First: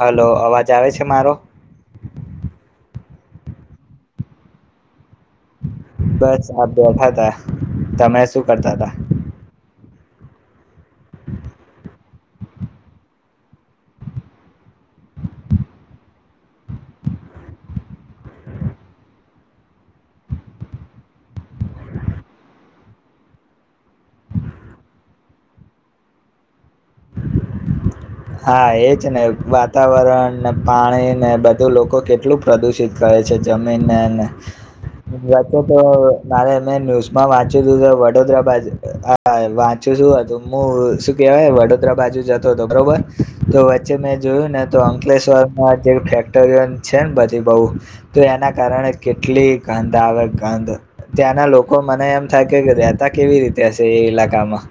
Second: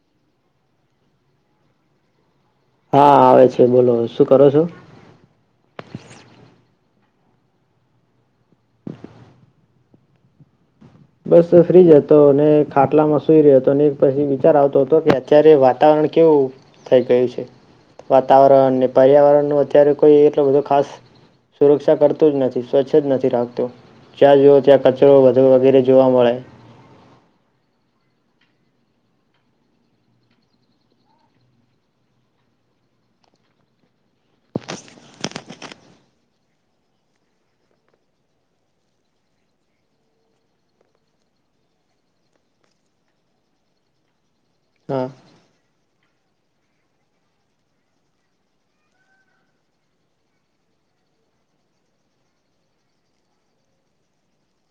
Hello અવાજ આવે છે મારો? હા આવે છે બોલો શું કરો છો? બસ આપ બેઠા થા તમે શું કરતા તા? બસ ફ્રીજ હતો અને ખાટલામાં સુઈ રહ્યો હતો અને એક પછી વિચાર આવતો હતો કે અત્યારે વાતાવરણ કેવું થઈ ગયું છે વાતાવરણને પર્યાવરણ નુ અત્યારે કોઈ એટલો બધો ખાસ સુરક્ષા કરતું જ નથી સ્વચ્છ જ નથી રાખતો જ્યાં જઓ ત્યાં કચરો વધ વગેરે જોવા મળે. હા એજ ને વાતાવરણ ને પાણી ને બધું લોકો કેટલું પ્રદુષિત કરે છે જમીનને વચ તો મારે મેં ન્યૂઝમાં વાંચ્યું હતું વડોદરા બાજુ હા વાંચ્યું શું હતું મુ શું કેવાય વડોદરા બાજુ જતો હતો બરોબર. તો વચ્ચે મે જોયું ને તો હા અંકલેશ્વર માં ફેક્ટરીઓ છે ને બધી બહુ તો એના કારણે કેટલી ગંધ આવે ગંધ ત્યાંના લોકો મને એમ થાય કે રતા કેવી રીતે હશે એ ઈલાકામાં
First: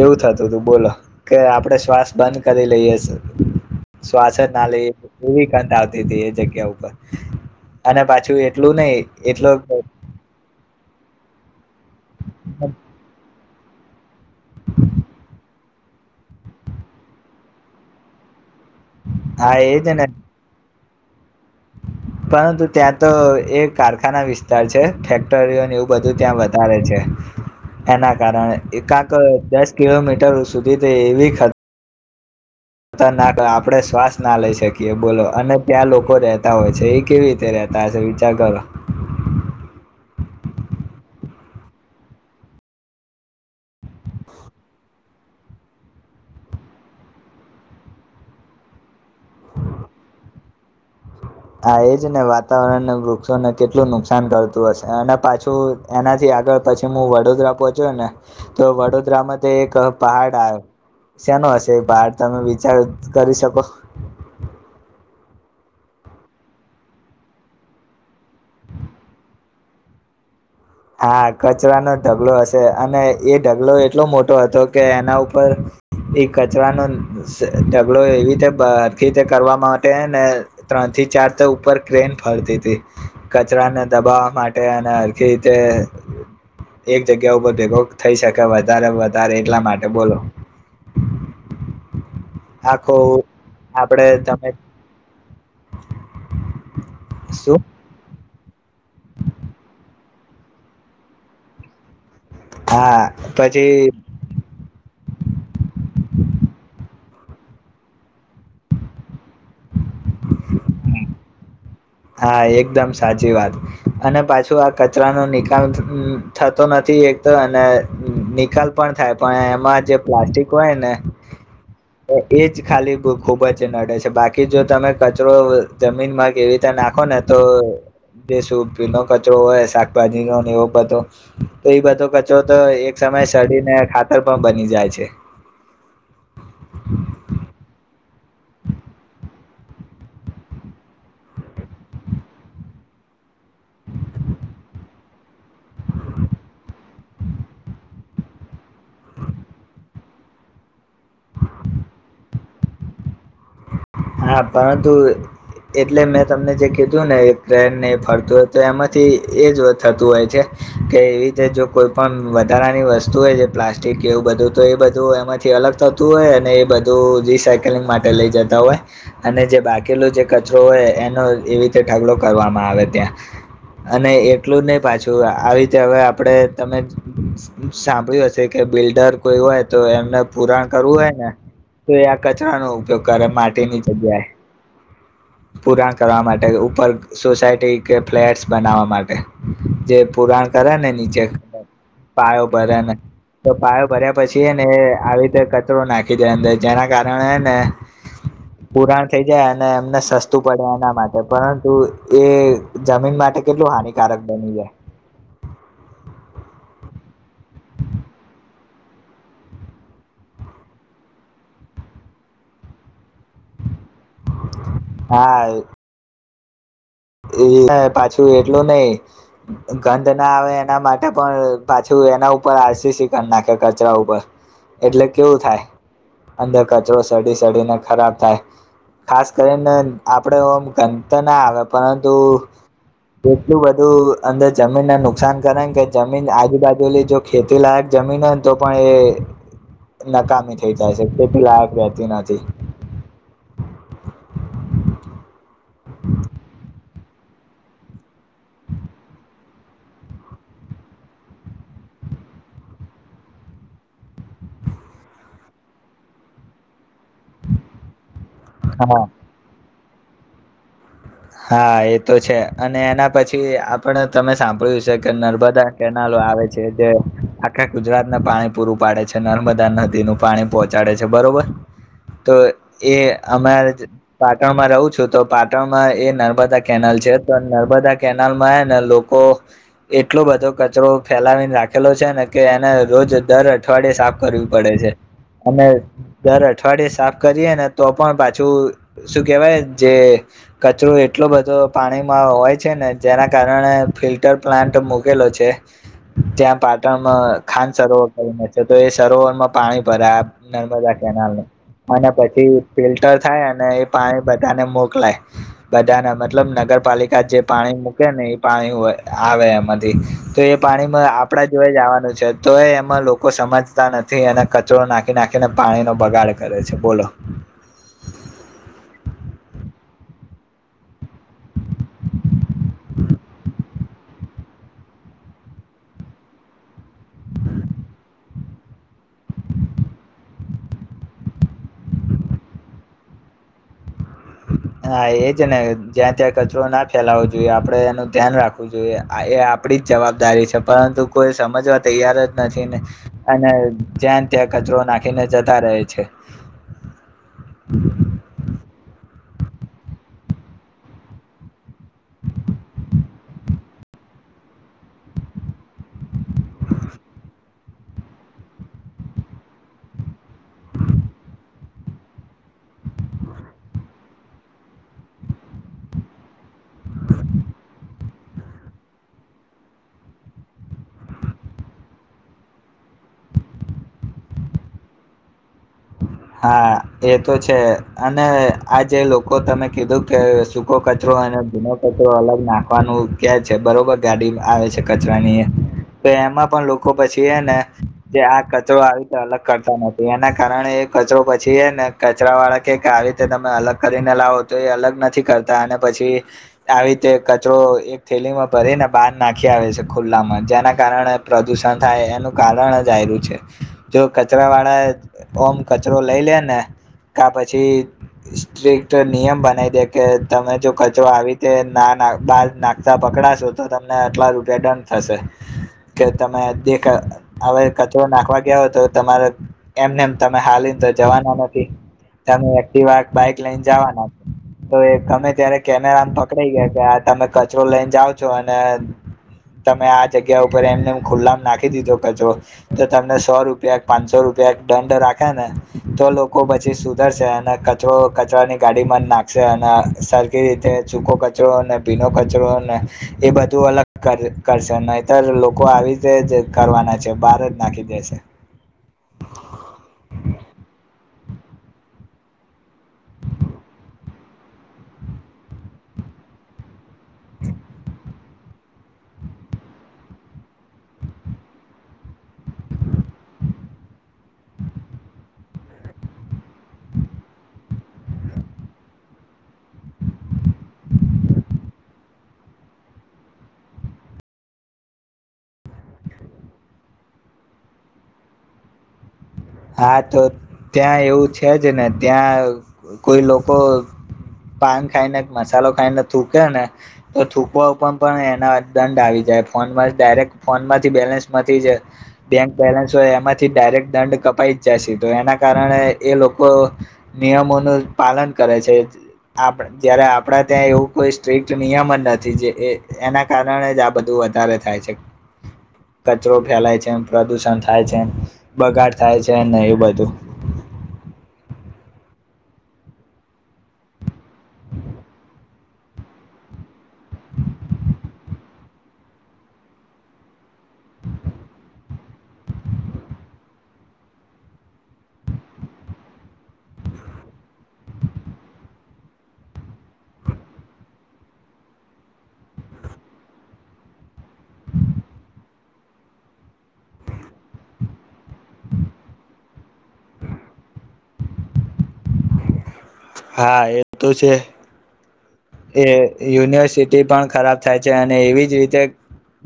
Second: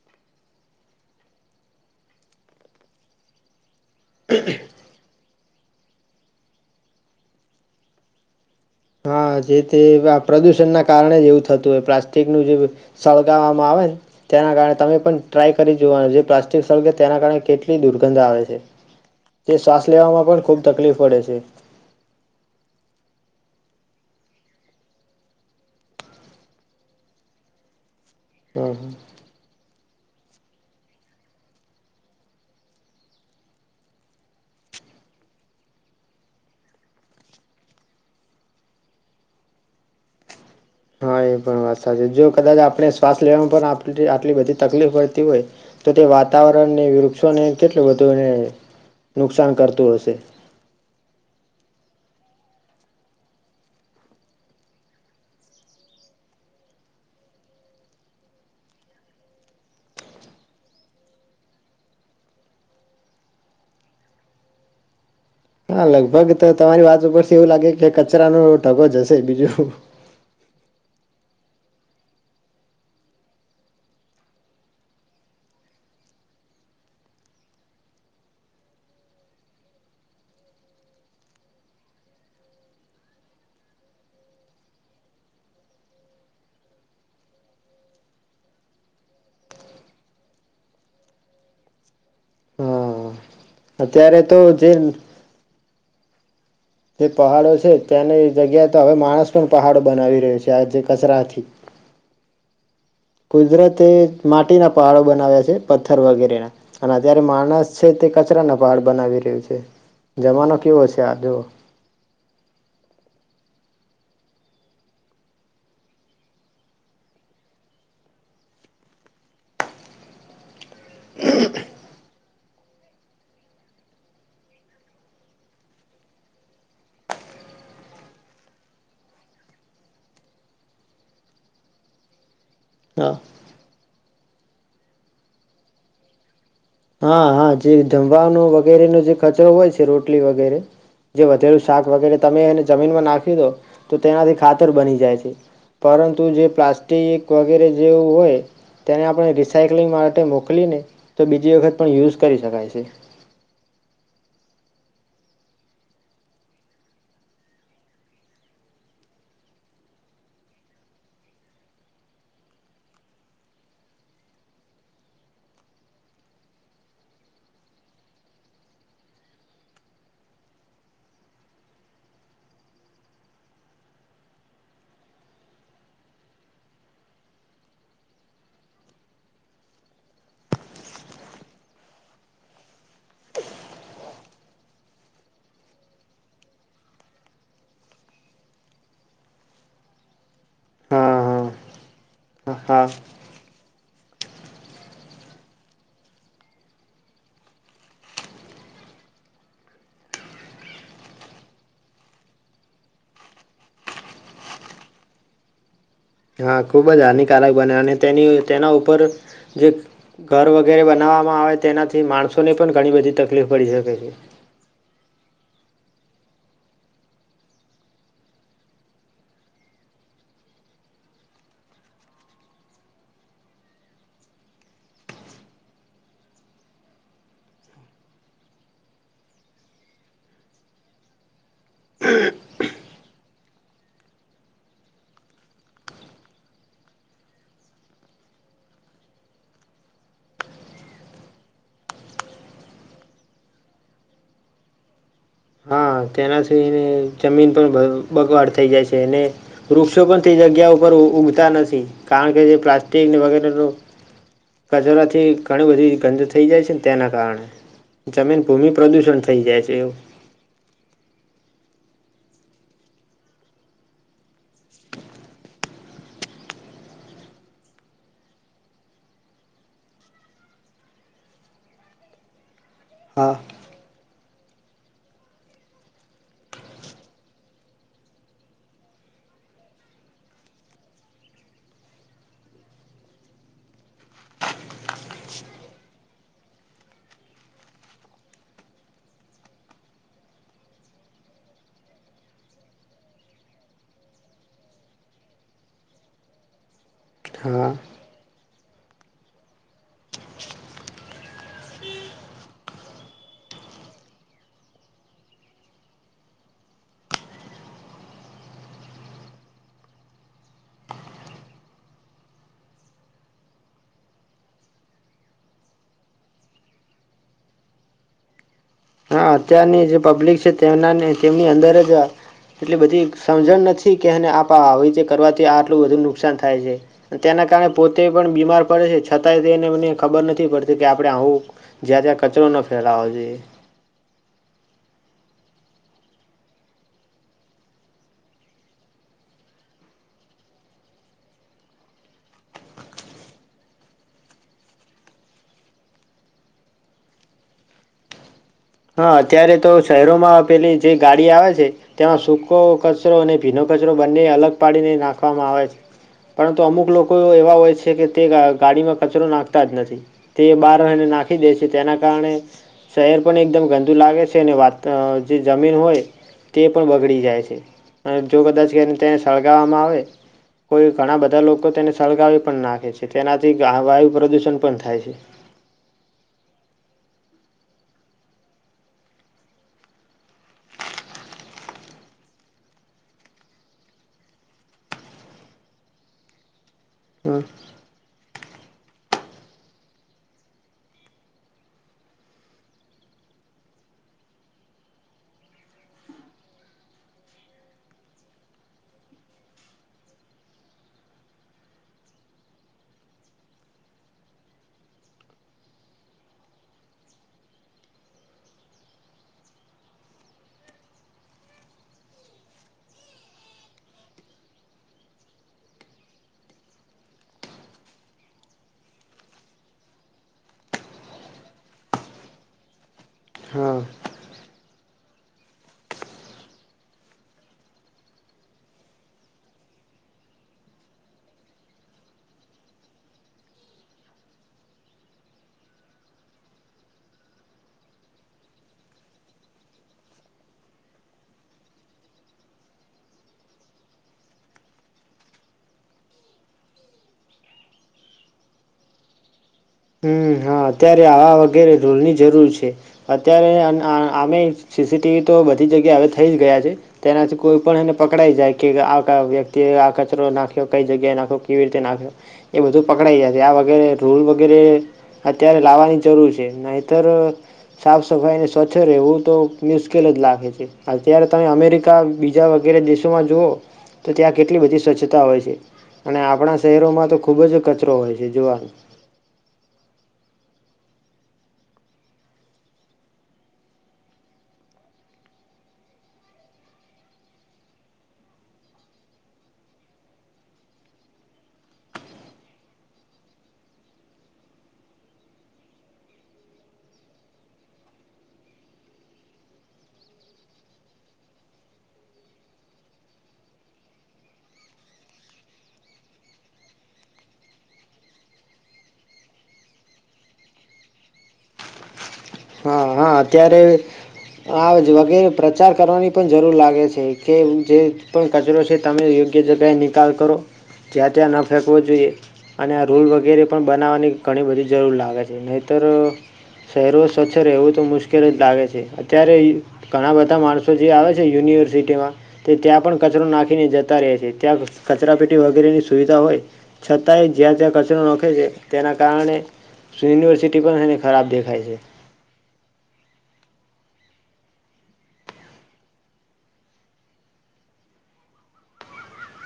એવું થતું તું બોલો કે આપડ શ્વાસ બંધ કદી લઈ છે. શ્વાસ ના લઈ એવી કંધ આવતી હતી એ જગ્યા ઉપર અને પાછું એટલું નઈ હા જે તે પ્રદુષણના કારણે જેવું થતું એ. પ્લાસ્ટિક નું જે હા સળગાવ માં આવેને તેના કારણે તમે પણ ટ્રાય કરી જોવાનું જે પ્લાસ્ટિક સળગે તેના કારણે કેટલી દુર્ગંધ આવે છે. તે એજ શ્વાસ ને લેવામાં પણ ખુબ તકલીફ પડે છે. પરંતુ ત્યાં તો એ કારખાના વિસ્તાર છે ફેક્ટરીઓને એવું બધું ત્યાં વધારે છે. એના કારણે હમ એકાક દસ કિલોમીટર સુધી તે એવી ખા તનાક આપણે શ્વાસ ના લઈ શકીએ બોલો અને ત્યાં લોકો રહેતા હોય છે એ કેવી રીતે રતા હ છે વિચાર કરો. હા એ પણ વાત સાચી છે જો કદાચ આપણે શ્વાસ લેવામાં પણ આટલી બધી તકલીફ પડતી હોય તો તે વાતાવરણને વૃક્ષોને કેટલું બધુંને નુકસાન કરતું હશે. હા એજ ને વાતાવરણને વૃક્ષોને કેટલું નુકસાન કરતું હશે અને પાછું એનાથી આગળ પછી હું વડોદરા પહોચ્યો ને તો વડોદરામાં તે એક પહાડ આવે શેનો હશે એ પહાડ તમે વિચાર કરી શકો હા લગભગ તો તમારી વાત ઉપરથી એવું લાગે કે કચરાનો ઢગો જ હશે બીજું હા કચરાનો ઢગલોો હશે અને એ ઢગલો એટલો મોટો હતો કે એના ઉપર એ કચરાનો ઢગલો એવી રીતેખીતે કરવા માટે ને ત્રણ થી ચાર ઉપર ક્રેન ફરતી હતી કચરાને દબાવવા માટે અનેખી એક જગ્યા ઉપર ભેગો થઈ શકે વધારે વધારે એટલા માટે બોલો. આખો હા આપડે અત્યારે તો તમે જે [inaudible] જે પહાડો શું છે ત્યાંને જગ્યા તો હવે માણસ પણ પહાડો બનાવી રહ્યો છે આજે કચરાથી હા પછી કુદરતે માટીના પહાડો બનાવ્યા છે પથ્થર વગેરેના અને અત્યારે માણસ છે તે કચરાના પાહડ બનાવી રહ્યું છે જમાનો કવો હશે છે આ જો હા એકદમ સાચી વાત અને પાછું આ કચરાનો નિકાલ થતો નથી એક તો અને નિકાલ પણ થાય પણ એમાં જે પ્લાસ્ટિક કોઈને એજ ખાલી ખુબ જ નડે છે બાકી જો તમે કચરો જમીનમાં કેવીતે નાખો ને તો જે શી નો કચરો હોય શાકભાજી નો એવો બધો તો એ બધો તો એક હા સમયે સડીને ખાતર પણ બની જાય છે હા હા જે જમવાનો વગેરેનો જે ખચરો હોય છે રોટલી વગેરે જે વધેલું શાક વગેરે તમે એને જમીનમાં નાખી દો તો તેનાથી ખાતર બની જાય છે પરંતુ જે પ્લાસ્ટ વગેરે જેવું હોય તેને આપણે રિસાયક્લિંગ માટે મોકલીને તો બી બીજી વખત પણ યુઝ કરી શકાય છે હા પરંતુ એટલે મેં તમને જે કીધું ને એ ટ્રેનને એ ફરતું હોય તો એમાંથી એ જ થતું હોય છે કે એવી રીતે જો કોઈ પણણ વધારાની વસ્તુ હોય જે પ્લાસ્ટિક કે એવું બધું તો એ બધું એમાંથી અલગ થતું હોય અને એ બધું રિસાયકલિંગ માટે લઈ જતા હોય અને જે બાકીલો જે કચરો હોય એનો એવી રીતે ઢગલો કરવામાં આવે ત્યાં અને એટલું નહી પાછું આવી રીતે હવે આપડે તમે સાંભળ્યું હશે કે બિલ્ડર કોઈ હોય તો એમને પુરાણ કરવું હોય ને તો આ કચરાનો ઉપયોગ કરે માટીની જગ્યાએ પુરાણ કરવા માટે ઉપર સોસાયટી કે ફ્લેટસ બનાવવા માટે જે પુરાણ કરે ને નીચે હા પાાયો હા બર હા નને તો પાાયો ભર્યા પછીને આવી રીતે કચરો નાખી દે અંદર જેના કારણેને પુરાણ થઈ જાય અને એમને સસ્તું પડે એના માટે પરંતુ એ જમીન માટે કેટલું હાનિકારક બની જાય હા ખૂબ જ હાનિકારક બને અને તેની તેના ઉપર જે ઘર વગેરે બનાવવામાં આવે તેનાથી માણસોને પણ ઘણી બધી તકલીફ પડી શકે છે હા એ પાછું એટલું નહી ગંધ ના આવે એના માટે પણ પાછું એના ઉપર આરસીસીિકન નાખે કચરા ઉપર એટલે કેવું થાય અંદર કચરો સડી સડીને ખરાબ થાય ખાસ કરીને આપડે ઓમ ગંધ તો ના આવે પરંતુ એટલું બધું અંદર જમીનને નુકસાન કરે કે જમીન આજુબાજુની જો ખેતી લયક જમીન હોયને તો પણ એ નકામી થઈ જાય છે ખેતી લાયક રહેતી નથી હા તેનાથી એને જમીન પણ બગવાડ થઈ જાય છે અનેને વૃક્ષો પણ તે જગ્યા ઉપર ઉઊગતા નથી કારણ કે જે પ્લાસ્ટિક વગેરેનું કચરોથી ઘણી બધી ગંધ થઈ જાય છે ને તેના કારણે જમીન ભૂમિ હા પ્રદુષણ થઈ જાય છે એવું હા એ તો છે અને એના પછી આપણે તમે સાંભળ્યું છે કે નર્મદા કેનાલો આવે છે જે આખા ગુજરાતને પાણી પૂરું પાડે છે નર્મદા નદીનું પાણી પહોંચાડે છે બરોબર તો એ હા અમારે પાટણ માં રહું છું તો પાટણ એ નર્મદા કેનાલ છે તો નર્મદા કેનાલમાંને લોકો એટલો બધો કચરો ફેલાવીને રાખેલો છે ને કે એને રોજ દર અઠવાડિયે સાફ કરવી પડે છે અને દર અઠવાડિયે સાફ કરીએ ને તો પણ પાછું શું કેહેવાય જે કચરો એટલો બધો પાણીમાં હોય છે ને જેના કારણે ફિલ્ટર પ્લાન્ટ મૂકેલો છે ત્યાં પાટણમાં ખંાન હા સરોવર કરીને છે તો એ સરોવરમાં પાણી ભરા નર્મદા કેનાલ અને પછી ફિલ્ટર થાય અને એ પાણી બધાને મોકલાય બધાને મતલબ નગરપાલિકા જે પાણી મૂકે ને એ પાણી આવે એમાંથી તો એ પાણીમાં આપણા જોઈ જવાનું છે તો એ એમાં લોકો સમજતા નથી એને કચરો નાખી નાખીને પાણીનો બગાડ કરે છે બોલો અત્યારની જે પબ્લિક છે તેમના તેમની અંદર જ એટલી બધી સમજણ નથી કે એને આપ આવી રીતે કરવાથી આટલું વધુ નુકસાન થાય છે તેના કારણે પોતે પણ બીમાર પડે છે છતાંય તે એનેમને ખબર નથી પડતી કે આપડે આવું જ્યાં ત્યાં કચરો ન ફેલાવો જોઈએ હા એ જ ને જ્યાં ત્યાં કચરો ના ફેલાવો જોઈએ આપે એનું ધ્યાન રાખવું જોઈએ એ આપડી જ જવાબદારી છે પરંતુ કોઈ સમજવા તૈયાર જ નથી ને અને ત્યાં ત્યાં કચરો નાખીને જતા રહે છે હા અત્યારે તો શહેરોમાં પેલી જે ગાડી આવે છે તેમાં સૂકો કચરો અને ભીનો કચરો બંને અલગ પાડીને નાખવામાં આવે છે પરંતુ અમુક લોકો એવા હોય છે કે તે ગાડીમાં કચરો નાખતા જ નથી તે બહાર રહીને નાખી દે છે તેના કારણે શહેર પણ એકદમ ગંદુ લાગે છે અને વાત જે જમીન હોય તે પણ બગડી જાય છે જો કદાચ તેને સળગાવવામાં આવે કોઈ ઘણા બધા લોકો તેને સળગાવી પણ નાખે છે તેનાથી વાયુ પ્રદુષણ પણ થાય છે હા એ તો છે અને આ જે લોકો તમે કીધું કે સૂકો કચરો અને જૂનો કચરો અલગ નાખવાનું કે છે બરોબર ગાડી આવે છે કચરાની તો એમાં પણ પછી એ ને જે આ કચરો આવી તો અલગ કરતા નથી એના કારણે એક કચરો પછી એ ને કચરા વાળા કે આવી રીતે તમે અલગ કરીને લાવો તો એ અલગ નથી કરતા અને પછી આવી રીતે કચરો એક થેલીમાં ભરીને બહાર નાખી આવે છે ખુલ્લામાં જેના કારણે પ્રદુષણ થાય એનું કારણ જ આ્યું છે જો કચરા વાળા ઓમ કચરો લઈ લે ને ક પછી સ્ટ્રીક્ટ નિયમ બનાવી દે કે તમે જો કચરો આવી રીતે ના બહાર નાખતા પકડાશો તો તમને આટલા રૂપિયા દંડ થશે કે તમે દેખ હવે કચરો નાખવા ગયા હો તો તમારે એમનેમ ને જવાના નથી તમે એક્ટ બાઈક લઈને હા જવાના તો તમે ત્યારે કેમેરા પકડાઈ ગયા કે તમે કચરો લઈને જાઓ છો અને તમે આ જગ્યા ઉપર એમને ખુલ્લા નાખી દીધો કચરો તો તમને સો રૂપિયા પાંચસો રૂપિયા દંડ રાખ ને તો લોકો પછી સુધરશે અને કચરો કચરાની ગાડી મન નાખશે અને સરખી રીતે ચૂખ કચરો ને ભીનો કચરો ને એ બધું અલગ કરશે અતર લોકો આવી રીતે જ કરવાના છે બહાર જ નાખી દેશે હમ હા અત્યારે આવા વગેરે રોલની જરૂર છે અત્યારે અમે સીસીટીવી તો બધી જગ્યા હવે થઈ જ ગયા છે તેનાથી કોઈ પણણ એને પકડાઈ જાય કે આ વ્યક્તિએ આ કચરો નાખ્યો કઈ જગ્યાએ નાખો કેવી રીતે નાખ્યો એ બધું પકડાઈ જાય છે આ વગરે રૂલ વગેરે હ અત્યારે લાવવાની જરૂર છે નતર સાફ સફાઈ અને સ્વચ્છ રહેવું તો મુશ્કેલ જ લાગે છે અત્યારે તમે અમેરિકા બીજા વગેરે દેશોમાં જુઓ તો ત્યાં કેટલી બધી સ્વચ્છતા હોય છે અને આપણા શહેરોમાં તો ખૂબ જ કચરો હોય છે જોવાનો હા તો ત્યાં એવું છે જ ને ત્યાં કોઈ લોકો પાન ખાઈને મસાલો ખાઈને થૂકે ને તો થૂકવા ઉપર પણ એના દંડ આવી જાય ફોનમાં ડાયરેક્ટ ફોન માંથી બેલેન્સમાંથી જે બેંક બેલેન્સ હોય એમાંથી ડાયરેક્ટ દંડ કપ પ જશે તો એના કારણે એ લોકો નિયમોનું પાલન કરે છે જ્યારે આપણા ત્યાં એવું કોઈ સ્ટ્રીક્ટ નિયમ જ નથી જે એના કારણે જ આ બધું વધારે થાય છે કચરો ફેલાય છે પ્રદુષણ થાય છે બગાડ થાય છે ન એવું બધું હા હા અત્યારે આ જ વગેરે પ્રચાર કરવાની પણ જરૂર લાગે છે કે જે પણ કચરો છે તમે યોગ્ય જગ્યાએ નિકાલ કરો જ્યાં ત્યાં ન ફેંકવો જોઈએ અને આ રૂલ વગેરે પણ બનાવવાની ઘણી બધી જરૂર લાગે છે નહીતર શહેરો સ્વચ્છ રહેવું મુશ્કેલ જ લાગે છે અત્યારે ઘણા બધા માણસો જે આવે છે યુનિવર્સિટીમાં તે ત્યાં પણ કચરો નાખીને જતા રહે છે ત્યાં કચરા પેટી વગેરેની સુવિધા હોય છતાંય જ્યાં ત્યાં કચરો નાખે છે તેના કારણે યુનિવર્સિટી પણ એને ખરાબ દેખાય છે હા એ તો છે એ યુનિવર્સિટી પણ ખરાબ થાય છે અને એવી જ રીતે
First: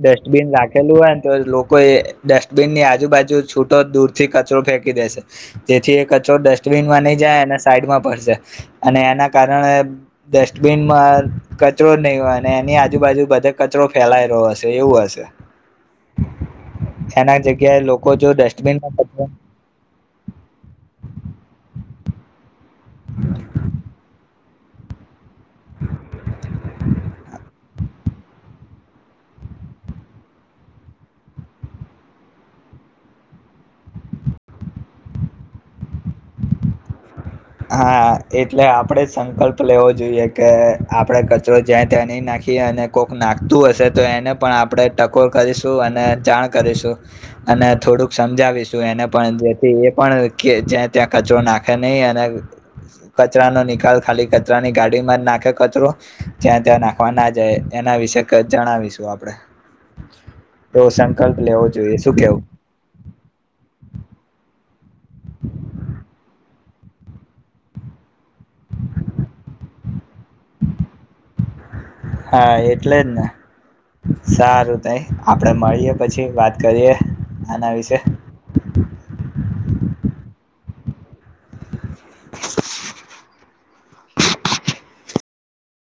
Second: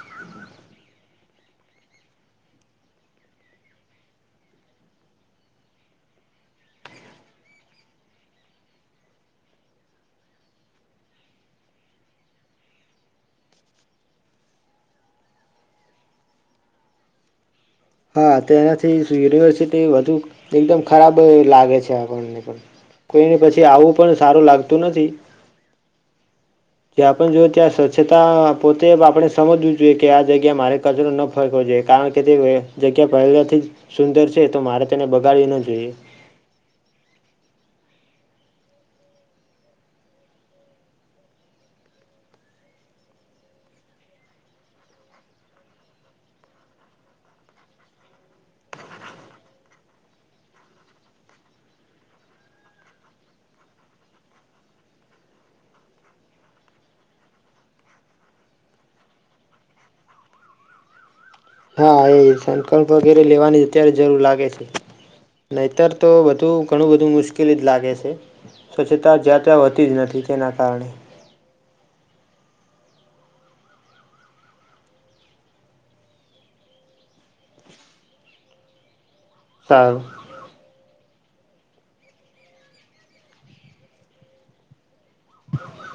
ડસ્ટબિન રાખેલું હોય ને તો લોકો એ ડસ્ટબિનની આજુબાજુ છૂટો દૂર થી કચરો ફેંકી દેશે જેથી એ કચરો ડસ્ટબિનમાં નહી જાય અને સાઈડમાં પડશે અને એના કારણે ડસ્ટબિનમાં કચરો જ નહી હોય અને એની આજુબાજુ બધે કચરો ફેલાય રહલો હશે એવું હશે એના જગ્યા હા તે એનાથી યુનિવર્સિટી વધુ એકદમ ખરાબ લાગે છે કોઈને પછી આવું પણ સારું લાગતું નથી કે આપ જો ત્યાં સ્વચ્છતા પોતે આપણે સમજવું જોઈએ કે આ જગ્યા મારે કચરો ન ફરકવો જોઈએ કારણ કે જગ્યા પહેલાથી સુંદર છે તો મારે તેને બગાડીવી ના જોઈએ હા એટલે આપણેે સંકલ્પ લેવો જોઈએ કે આપણે કચરો જ્યાં ત્યાં નહીં નાખીએ અને કોક નાખતું હશે તો એને પણ આપણે ટકોર કરીશું અને જાણ કરીશું અને થોડુંક સમજાવીશું એને પણ જેથી એ પણ જ્યાં ત્યાં કચરો નાખે નહીં અને કચરાનો નિકાલ ખાલી કચરાની ગાડી માં જ નાખે કચરો જ્યાં ત્યાં નાખવા ના જાય એના વિશે જણાવીશું આપણેે રોશ હા એ સંકલ્પ વગેરે લેવાની અત્યારે જરૂર લાગે છે નહીતર તો બધું ઘણું બધું મુશ્કેલી જ લાગે છે સ્વચ્છતા જ્યાં ત્યાં હોતી જ નથી તેના કારણે હા એટલે જ ને સારું તઈ આપડે મળીએ પછી વાત કરીએ આના વિશે [inaudible] [inaudible] [inaudible]